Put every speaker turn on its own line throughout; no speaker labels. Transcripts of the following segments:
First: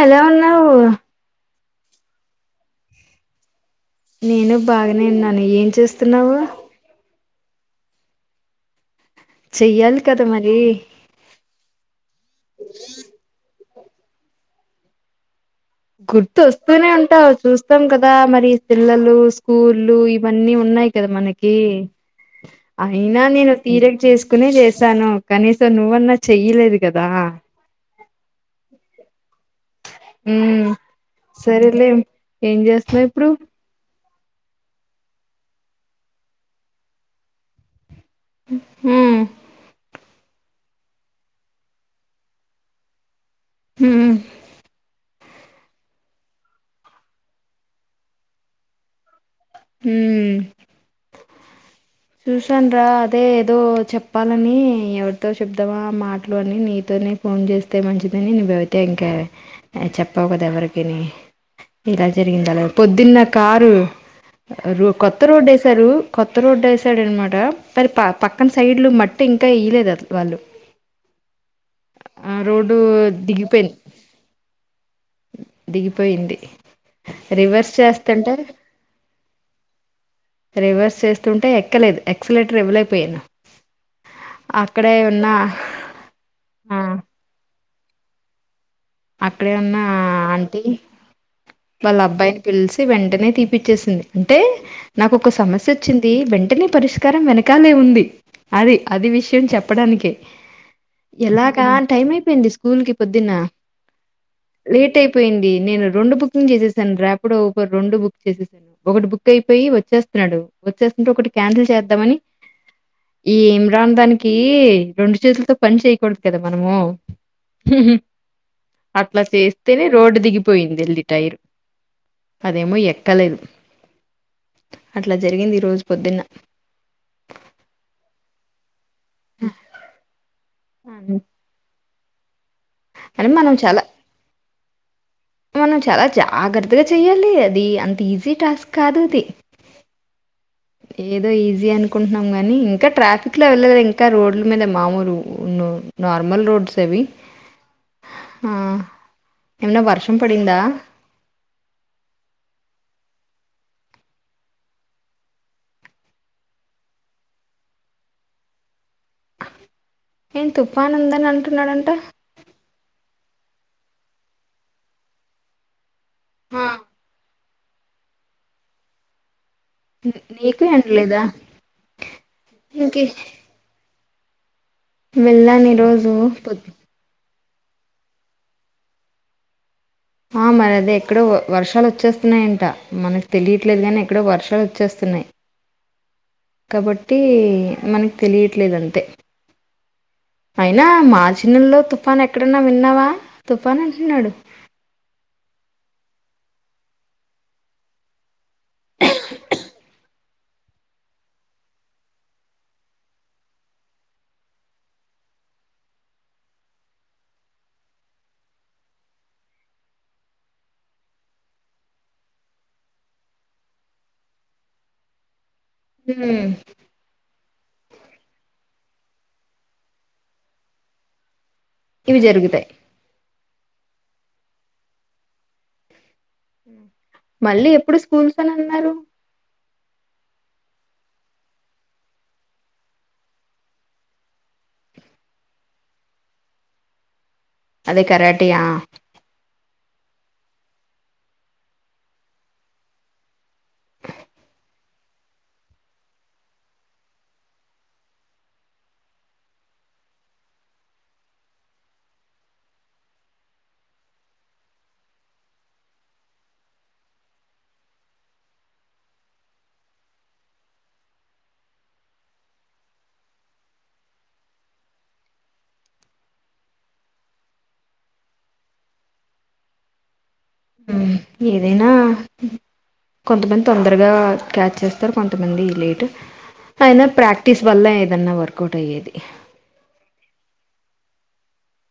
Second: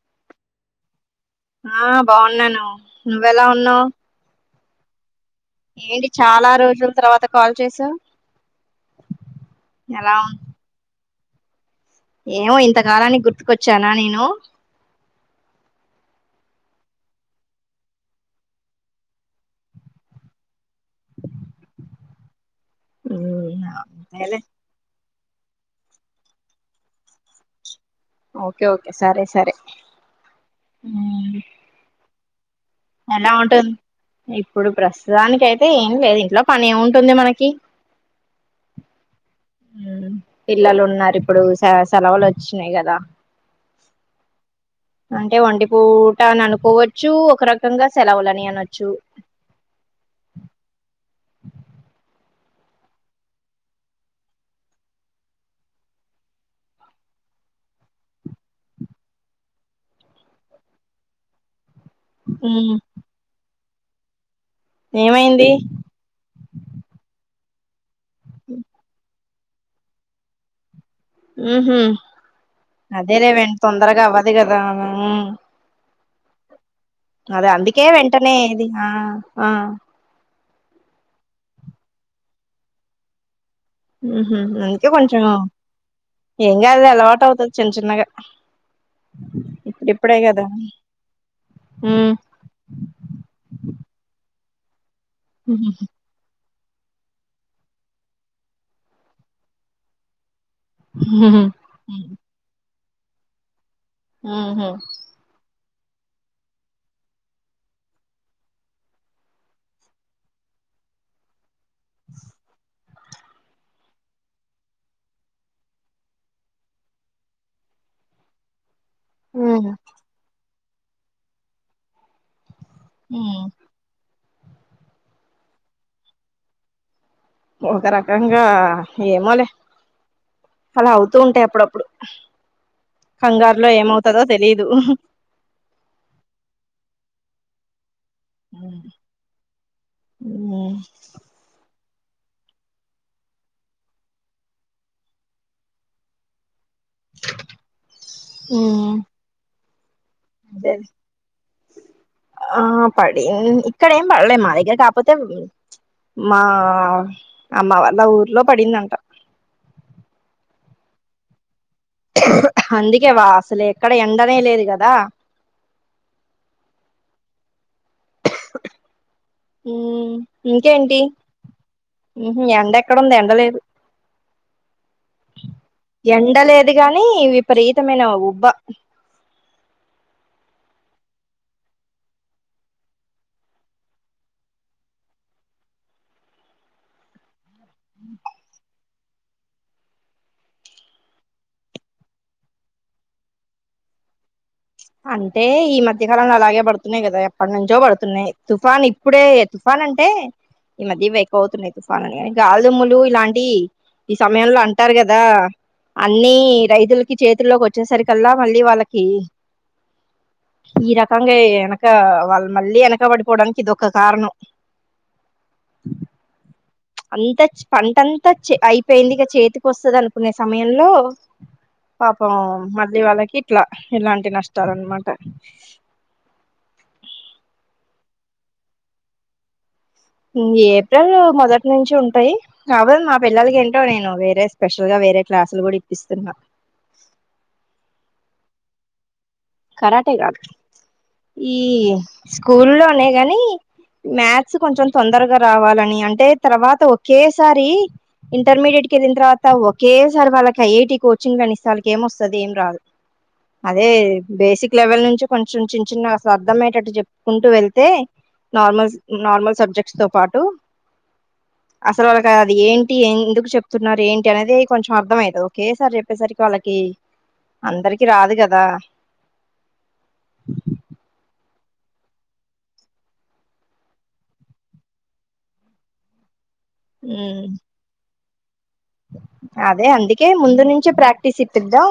ఎలా ఉన్నావ్?
ఆ బాగున్నాను నువ్వెలా ఉన్నావ్
నేను బాగనే ఉన్నా
ఏంటి చాలా రోజుల తర్వాత కాల్ చేసావ్
చెయ్యాలి కద మరీ
ఏమో ఇంతకాలానికి గుర్తుకొచ్చానా నేను
గుర్తుస్తూనే ఉంటావ్ చూస్తం కదా మరి పిల్లలు స్కూళ్లు ఇవన్నీ ఉన్నాయి కద మనకీ అయినా నేను
ఉమ్,
తీరక్
అంతేలే
చేసుకునే చేశాను కనీసం నువ్వన్నా చెయ్యలేదు కదా?
ఓకే ఓకే సరె సరె
ఉమ్ సరెలె ఏం చేస్తవ్ ఇప్పుడు
ఎలా ఉంటుంది ఇప్పుడు ప్రస్తుతానికి అయితే ఏం లేదు ఇంట్లో పని ఉంటుంది మనకి
హుమ్మ్
హుమ్ పిల్లలు ఉన్నరు ఇప్పుడు స సెలవులు ఒచ్చినాయ్ కదా
హుమ్మ్
అంటె వంటి పూట అని అనుకోవచ్చు ఒక రకంగా సెలవులని అనొచ్చు
హుమ్మ్ చూసాను రా అదే ఏదో చెప్పాలని ఎవరితో చెప్దామా మాటలు అని నీతోనే ఫోన్ చేస్తే మంచిదని నువ్వు అయితే ఇంకా చెప్పవ్ కదా ఎవరికిని ఇలా జరిగింది అలా
ఉమ్,
పొద్దున్న కారు రొ కొత్త
ఏమైంది
రోడ్డు ఏసారు కొత్త రోడ్డు ఏసారు అనమాట పరి పక్కన సైడ్లు మట్టి తే ఇంకా ఇయలేద అక్క వాళ్ళు
ఉహు
ఆ రోడ్డు
అదేలేవే
దిగిపోయింది
తొందరగా అవ్వదు కదా
ఆయిపోయింది
అదే అందుకే వెంటనే ఇది ఆ ఆ
రివర్స్ చేస్తుంటే ఎక్కలేదు ఎక్సలేెటర్ ఇవ్వలేకపోయను.
ఉ హుమ్మ్ అందుకే కొంచెం ఏం కాదు అలవాటు అవుతుంది చిన్ చిన్నగా
అక్కడే ఉన్నా
ఇప్పుడు ఇప్పుడే కదా
అంటి వాళ్ళ
ఉమ్
అబ్బాయిని పిలిచి వెంటనే తీపిచ్చేసింది. అంటే నాకు ఒక సమస్య
ఉహు
వచ్చింది వెంటనే పరిష్కారం వెనకాలే ఉంది. అది అది విషయం చెప్పడానికే
ఉహు
ఎలాగా టైం అయిపోయింది స్కూల్ కి పొద్దున్న
ఉహు
లేట్ అయిపోయింది నేను రెండు బుకింగ్ చేసేసాను. రాపిడో, ఊబర్ రెండు బుక్ చేసేసాను. ఒకటి బుక్ అయిపోయి వచ్చేస్తున్నాడు వచ్చే ఒకటి కాన్సల్ చేద్దామని ఈ ఇమ్రాన్ దానికి రెండు చేతులతో పని చేయ్యకూడదు కదా మనము ఉహుహ్ అట్లా చేస్తేనే
ఉమ్
రోడ్డు దిగిపోయింది ఎల్లి టైర్ అదేమో ఎక్కలేదు అట్లాజరిగింది. ఈరోజు పొద్దున్న
ఒక రకంగా ఏమోలే అలా అవుతూ ఉంటాయి. అప్పుడప్పుడు
అని మనం
కంగారులో
చాలా
ఏమవుతదో తెలిదు.
మనం చాలా జాగ్రత్తగా చెయ్యాలి అది అంత ఈ ఈజీ టాస్క్
ఉమ్
కాదు అది ఏదో ఈజీ అనుకు అనుకుంటున్నాము గాని ఇంకా ట్రాఫిక్ లో వెళ్ళలె ఇంకా రోడ్ల మీద మామూలు ఉన్ నార్మల్ రోడ్స్ వి ఆ
ఉమ్
ఏమన్నా వర్షం పడిందా
అదే ఆ పడి ఇక్కడ ఏం పడలేం మా దగ్గర కాకపోతే మా అమ్మ వాళ్ళ ఊర్లో పడిందంట.
ఏం తుఫాన్ ఉందన్ అంటున్నాడన్
అందుకేవా అసలు ఎక్కడ ఎండనే లేదు కదా
ఆ
ఉమ్
నీకు
ఇంకేంటి
అంటలేదా
ఉహు ఎండ ఎక్కడ
ఇంకే
ఉంది ఎండలేదు.
వెళ్ళాను ఈరోజు పొద్దు
ఎండలేదు గాని విపరీతమైన ఉబ్బ
ఆ మరి అదే ఎక్కడో వర్షాలు వచ్చేస్తున్నాయంట. మనకు తెలియట్లేదు గాని, ఎక్కడో వర్షాలు వచ్చేస్తన్ న్నాయ్ కాబట్టి మనకి తెలియట్లేదు అంతే అయినా మార్చి నెల్లో తుఫాను ఎక్కడైన్నా విన్నావా తుఫాన్ అంటున్నాడు.
అంటే ఈ మధ్యకాలంలో అలాగే పడుతున్నాయి. కదా ఎప్పటి నుంచో పడుతున్నాయ్. తుఫాన్ ఇప్పుడే తుఫాన్ అంటే ఈ మధ్య ఇవి ఎక్కువ అవుతున్నాయి. తుఫాను అని గాల్ దుమ్ములు ఇలాంటి ఈ సమయంలో అంటారు కదా అన్ని రైతులకి చేతుల్లోకి వచ్చేసరికల్లా మళ్ళీ వాళ్ళకి ఈ రకంగా వెనక వాళ్ళు మళ్ళీ వెనకబడిపోవడానికి ఇది ఒక కారణం.
ఉమ్
అంత పంటంతా అయిపోయింది. ఇక చేతికి వస్తది అనుకునే సమయంలో
ఇవి
పాపం
జరుగుతాయి
మళ్లి వాళ్ళకి ఇట్లా ఇలాంటి నష్టాలు అన్నమాట
మళ్ళీ ఎప్పుడు స్కూల్స్ అన్నారు
ఏప్రిల్ మొదటి నుంచి ఉంటాయి కావాలి మా పిల్లలకి ఏంటో నేను వేరే స్పెషల్ గా వేరే క్లాసులు కూడా ఇప్పిస్తున్నా
అదే కారటి యా
కరాటి కాదు ఈ స్కూల్ లోనే గాని మాథ్స్ కొంచెం తొందరగా రావాలని అంటే తర్వాత ఒకేసారి ఇంటర్మీడియట్కి వెళ్ళిన తర్వాత ఒకేసారి వాళ్ళకి ఐఐటి కోచింగ్ అని ఇస్తే వాళ్ళకి ఏం వస్తది ఏం రాదు. అదే బేసిక్ లెవెల్ నుంచి కొంచెం చిన్న చిన్న అసలు అర్థం అయేటట్టు చెప్పుకుంటూ వెళ్తే నార్మల్ నార్మల్ సబ్జెక్ట్స్ తో పాటు అసలు వాళ్ళకి అది ఏంటి ఎందుకు చెప్తున్నారు. ఏంటి అనేది కొంచం అర్థమయతది. ఓకే సార్ చెప్పేసరికి వాళ్ళకి కి అందరికి రాదు కదా
హ్మ్ ఏదైనా కొంతమంది తొందరగా క్యాచ్ చేస్తారు కొంతమంది లేట్ అయినా
ఉమ్
ప్రాక్టీస్ వల్ల ఏదన్నా వార్
అదే అందుకే ముందు నుంచి ప్రాక్టీస్ ఇప్పిద్దాం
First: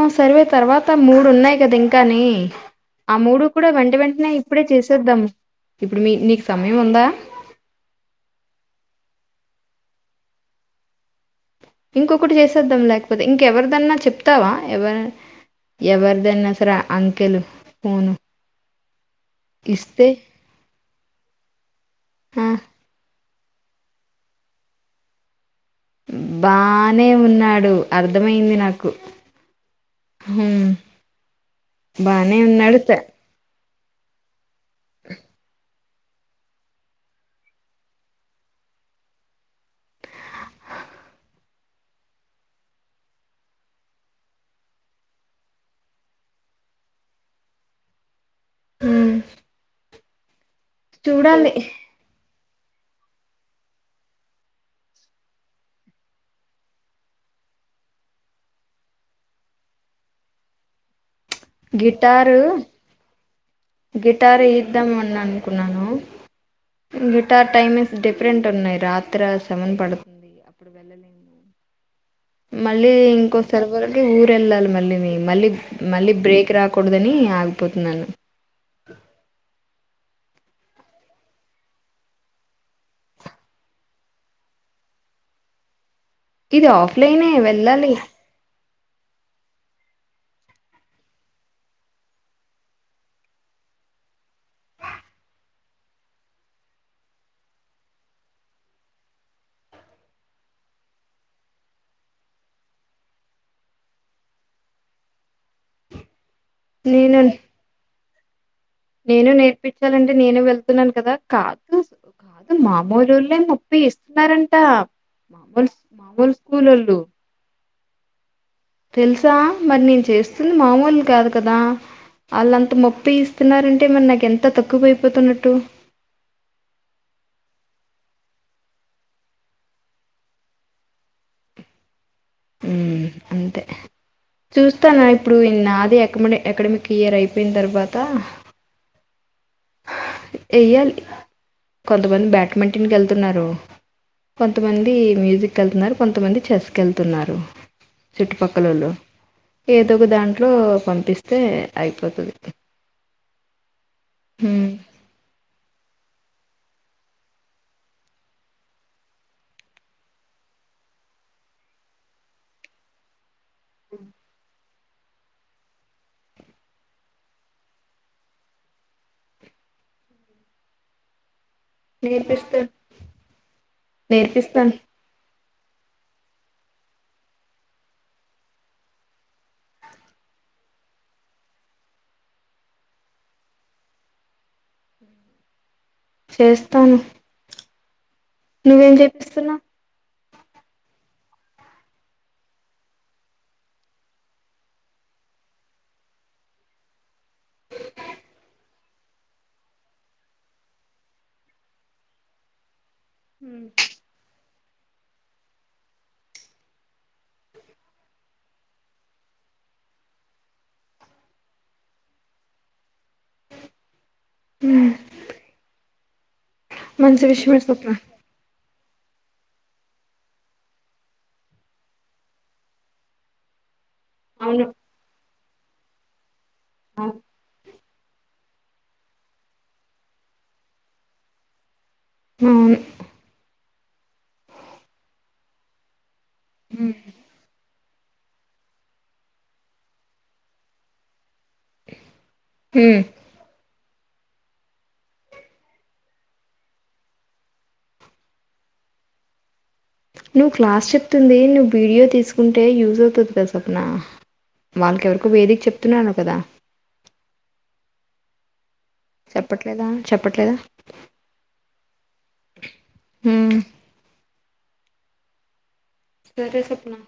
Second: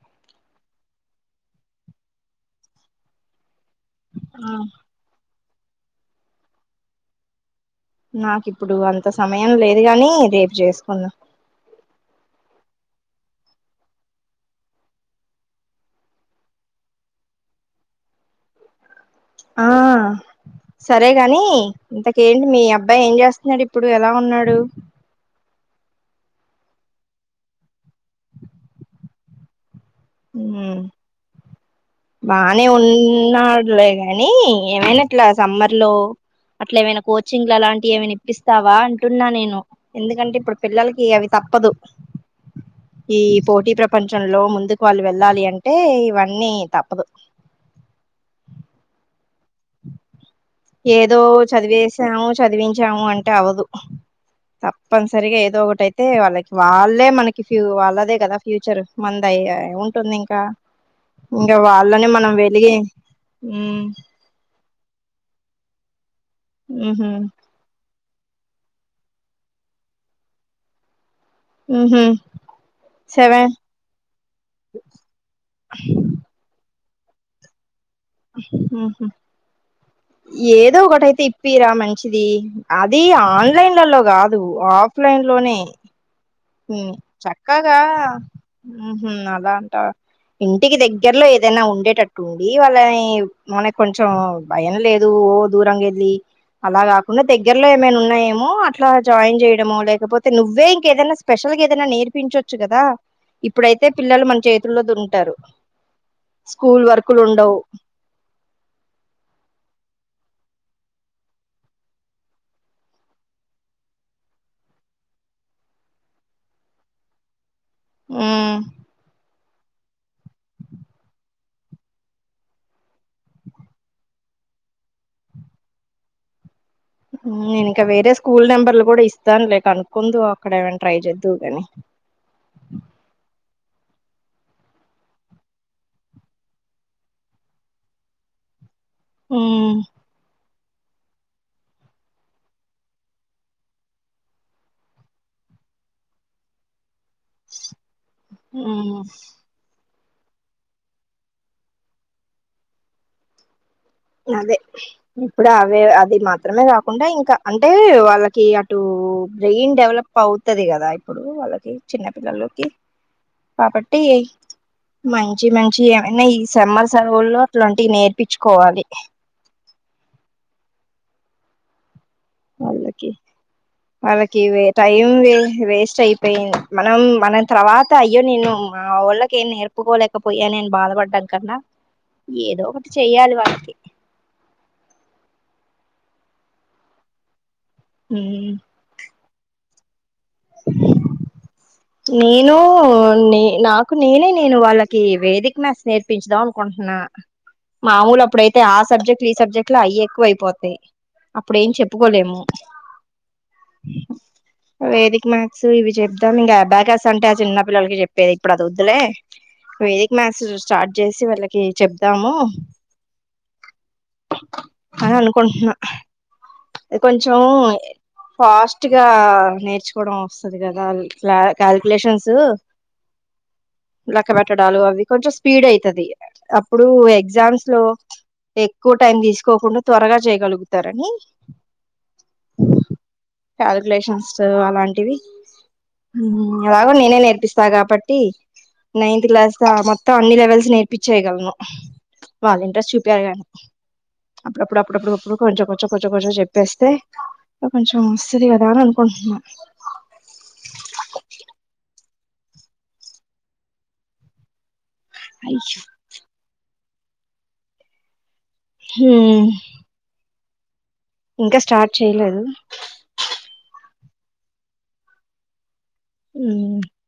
ఆ సర్వే తర్వాత మూడు ఉన్నాయి కదా ఇంకాని ఆ మూడు పుడే వెంట వెంటనే
ఆ
ఇప్పుడే చేసేద్దామ్ ఇప్పుడు మి నీకు సమయం ఉందా
నాకు ఇప్పుడు అంత సమయం లేదు గాని రేపు చేసుకున్నాదాం
ఇంకొకటి చేసేద్దాం లేకపోతే ఇంకెవరిదన్నా చెప్తావా ఎవరి ఎవరిదనా సరే అంకెలు ఫోను
ఆ
ఇస్తే
సరేగాని ఇంతకేంటి
ఆ
మీ అబ్బాయి ఏం చేస్త చేస్తుండు ఇప్పుడు ఎలా ఉన్నాడు
బానే ఉన్నాడు అర్థమయింది నాకు హ్మ్
మ్
బానే
బనే
ఉన్నాడు త
ఉన్నాడ్ లెగాని ఏమైఇట్లా సమ్మర్ లో అట్లా ఏమైనా కోచింగ్లు అలాంటివి ఏమైనా ఇప్పిస్తావా అంటున్నా నేను ఎందుకంటే ఇప్పుడు పిల్లలకి అవి తప్ప తప్పదు ఈ పోటీ ప్రపంచంలో ముందు వాళ్ళు వెళ్ళాలి అంటే ఇవన్నీ తప్పదు
మ్
ఏదో చదివేసామ్ చదివించాము అంటే అవదు తప్పనిసరిగా ఏదో ఒకటిైతే వాళ్ళకి వాళ్ళే మనకి ఫ్య వాళ్ళదే కదా ఫ్యూచర్ మంది అయి ఎ అ ఏం ఉంటుంది ఇంకా ఇంకా వాళ్ళని మనం
గిటారు
వెలిగి
గిటారు ఇద్దాం ఆన్ కున్నను
ఉహు
గిటార్ టైమి డిఫరెంట్ ఉన్నాయి రాత్ర సెవన్ పడుతుంది అప్పుడు వెళ్ళలేంము
మ్ హు
మళ్ళీ ఇంకోసరి వరకు ఊరు ఎళ్ళాలి మళ్ళీ మీ మళ్ళీ మళ్ళీ బ్రేక్ రాద్ కూడదని ఆగిపోతున్నాను
హు హు ఏదో ఒకటైతే ఇప్పిరా మంచిది అది ఆన్లైల్లలో కాదు ఆఫ్ ఆఫ్లైన్ లోనే
ఇది
హిం
ఆఫ్లైనే
చక్కాగా
వెళ్ళాలి
ఉహు అలా అంటావ ఇంటికి దగ్గరలో ఏదైనా ఉండేటట్టు ఉండి వాళ్ళని మనక్ కొంచెం భయం లేదు ఓ దూరంగేలి అలా కాకుండా దగ్గరలో ఏమైనా ఉన్నాయేమో అట్లా జాయిన్ చేయడమో లేకపోతే నువ్వే ఇంకేదనా పేషల్ గా ఏదనా నేర్పించొచ్చు కదా ఇప్పుడైతే పిల్లలు మన చేతుల్లో దురుంటారు స్కూల్
నేను
వర్కులు ఉండవు
నేను నేర్పించాలంటే నేను వెళ్తున్నాను కదా కానీ కాదు మాములొల్లే ముప్పే ఇస్తున్నారంట మామూలు మామూలు స్కూల్ లోలు
మ్మ్
తెలుసా మరి నేను చేస్తుంది మామూలు కాదు కదా ఆళ్ళంత మొప్పి ఇస్తున్నారంటే మరి నాకు ఎంత తక్కువయిపోతున్నట్టు
నేను ఇంకా వేరే స్కూల్ నెంబర్లు కూడా ఇస్తాను లే కనుకుందువు అక్కడ ఏమైనా ట్రై చేద్దదువు కానీ
మ్ అంతే చూస్తాను ఇప్పుడు ఈ నాది ఎక్మైడ్ అకాడమిక్ ఇయర్ అయిపోయిన తర్వాత
మ్
ఎయ్యాలి కొంతమంది బ్యాట్మెంటింగ్ కి వెళ్తున్నారు కొంతమంది మ్యూజిక్ కు వెళ్తున్నారు కొంతమంది చెస్కి వెళ్ తున్నారు చుట్టుపక్కలోళ్ళు
హ్మ్
తకు దాంట్లో పంపిస్తే అయిపోతది
అదే
హ్మ్
ఇప్పుడు అవే అది మాత్ మాత్రమే కాకుండా ఇంకా అంటే వాళ్ళకి అటు బ్రెయిన్ డెవలప్ అవుతుది కదా ఇప్పుడు వాళ్ళకి చిన్నపిల్లలొకి కాబట్టి ఏయి మంచి మంచి ఏమైనా ఈ సెమ్మర్ సెలవుల్లో అట్లాంటివి నేర్పించుకోవాలి
నేర్పిస్తా
వాళ్ళాకి వాళ్ళకి ఇవే
నేర్పిస్తాను
టైం వే వేస్ట్ అయిపోయింది మనం మన తర్వాత అయ్యో నేను మా వాళ్ళకేం నేర్పుకోలేకపోయానె నేను బాధపడ్డాం కన్నా ఏదో ఒకటి చెయ్యాలి వాళ్ళకి
చేస్తాను
ఉ
ఇస్తున్నా
నేను న నాకు నేనే నేను వాళ్ళకి వేదిక మెస్ నేర్పించదాం అనుకుంటు నా మామూలు అప్పుడయితే ఆ సబ్జెక్ట్లు ఈ సబ్జెక్ట్ లో అయె ఎక్కువ అయిపోతాయి అప్పుడెం చెప్పుకోలేము
హ
వేదిక మ్యాక్స్ ఇవి చెప్దాం ఇంకా అబాకాస్ అంటే ఆ చిన్న పిల్లలకి చెప్పేది ఇప్పుడు అది వద్దులే వేదిక మ్యాస్ స్టార్ట్ చేసి వీళ్ళకి చెప్దాము అని అనుకుంటున్నా
మంచి
కొంచెం
విషయమే స్వప్న
ఫాస్ట్ గా నేర్చుకోవడం వస్తది కదా క్లా కాల్క్యూలేషన్స్ లెక్క
అవును
పెట్టడాలు అవి కొంచెం స్పీడ్ అయితది అప్పుడు ఎగ్జామ్స్ లో ఎక్కువ టైం తీసుకోకుండా త్వరగా చేయగలుగుతారని
అవును
కాల్క్యూలేషన్స్ అలాంటివి ఎలాగో నేనే నేర్పిస్తా కాబట్టి టి నైన్త్ క్లాస్ ద మొత్తం అన్ని లెవెల్స్ నేర్పించేయగలను వాళ్ళు ఇంట్రెస్ట్
హ్మ్
చూపియాలి కానీ అప్పుడప్పుడు అప్పుడప్పుడుప్పుడు ఇపుడు కొంచెం కొంచెం కొంచెం కొంచెం చెప్పేస్తే ఇ కొంచెం వస్తతిగాదా అనుకుంటున్నా
నువ్వు క్లాస్ చెప్తుంది నువ్వు వీడియో తీసుకుంటే యూజ్ అవుతది కదా స్వప్న వాళ్ళకెవరికో వేదికి చెప్తున్నా అన్నావ్ కదా
హ్మ్
చెప్పట్లేదా చెప్పట్లేదా
ఇంకా స్టార్ట్ చేయలేదు
హ్మ్ సరే
హ్మ్
సప్నా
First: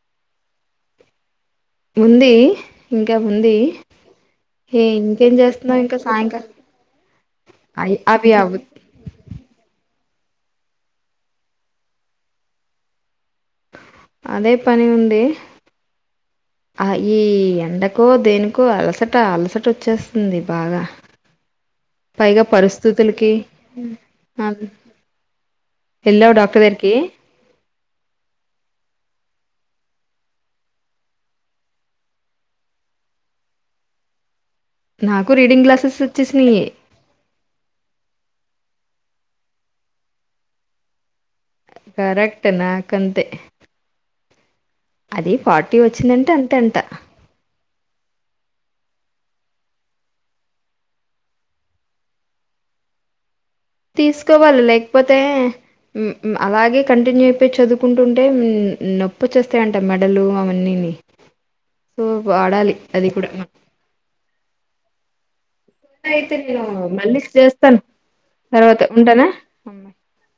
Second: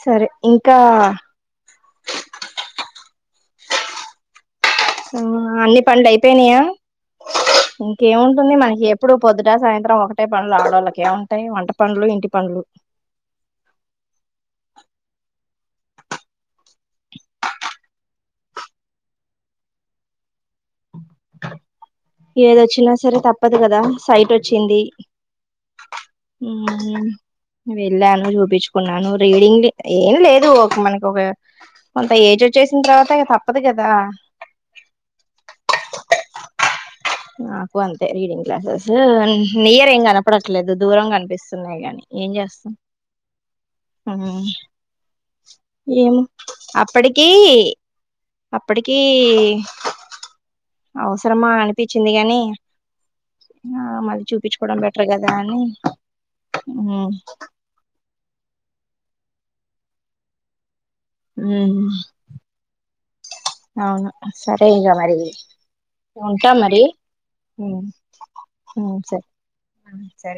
సరే ఇంకా
ముంది ఇంకా ఉంది ఏ ఇంకేం
అన్ని
చేస్తున్నావు ఇంకా
పన్లు
సాయంకాలం
అయిపోయినయా
అయి అవి
ఇంకేముంటుంది
అవు
మనకి ఎప్పుడు పొద్దుట సాయంత్రం ఒక ట్టే పన్లు ఆడోళ్ళకి ఏముంటాయి వంట పన్లు ఇంటి పనులు
అదే పని ఉంది ఆ ఈ ఎండకో దేనికో అలసట అలసట వచ్చేస్తుంది బాగా పైగా
ఏదొచ్చినా సరే
పరిస్థితులకి
తప్పదు కదా సైట్ వచ్చింది
ఎల్లవ డాక్టర్ దగ్గరికీ
హ్మ్ వెళ్ళాను చూపించుకున్నాను రీడింగ్ ఏం లేదు మనకు ఒక కొంత ఏజ్ వచ్చే చేసిన తర్వాత ఇగ తప్పదు కదా
నాకు రీడింగ్ గ్లాసెస్ వచ్చేసినాయి
నాకు అంతే రీడింగ్ క్గ్లాసెస్ నియర్ ఏం కనపడట్లేదు దూరం కనిపిస్ న్నాయి ఏం
కరెక్ట్
చేస్తాం
నాకంతే
కనీ
అది ఫార్టీ
ఏం
వచ్చిందంటే అంతే అంట
అప్పడికీ అప్పటికీ అవసరమా అనిపిచ్చిందికాని
తీసుకోవాలి లేకపోతే
అని
ఉమ్ ఉమ్ అలాగే కంటిన్యూ అయిపోయి చదువుకుంటుంటే నొప్పి వచ్చేస్తాయంట మెడలు అవన్నీ ను
ఉమ్
అది కూడా
అవును సరే సరే ఇంకా మరి
అయితే
ఉంటా
నేను
మరి
మళ్ళీ చేస్తాను తర్వాత
సరే
ఉంటనా ఆ
సరే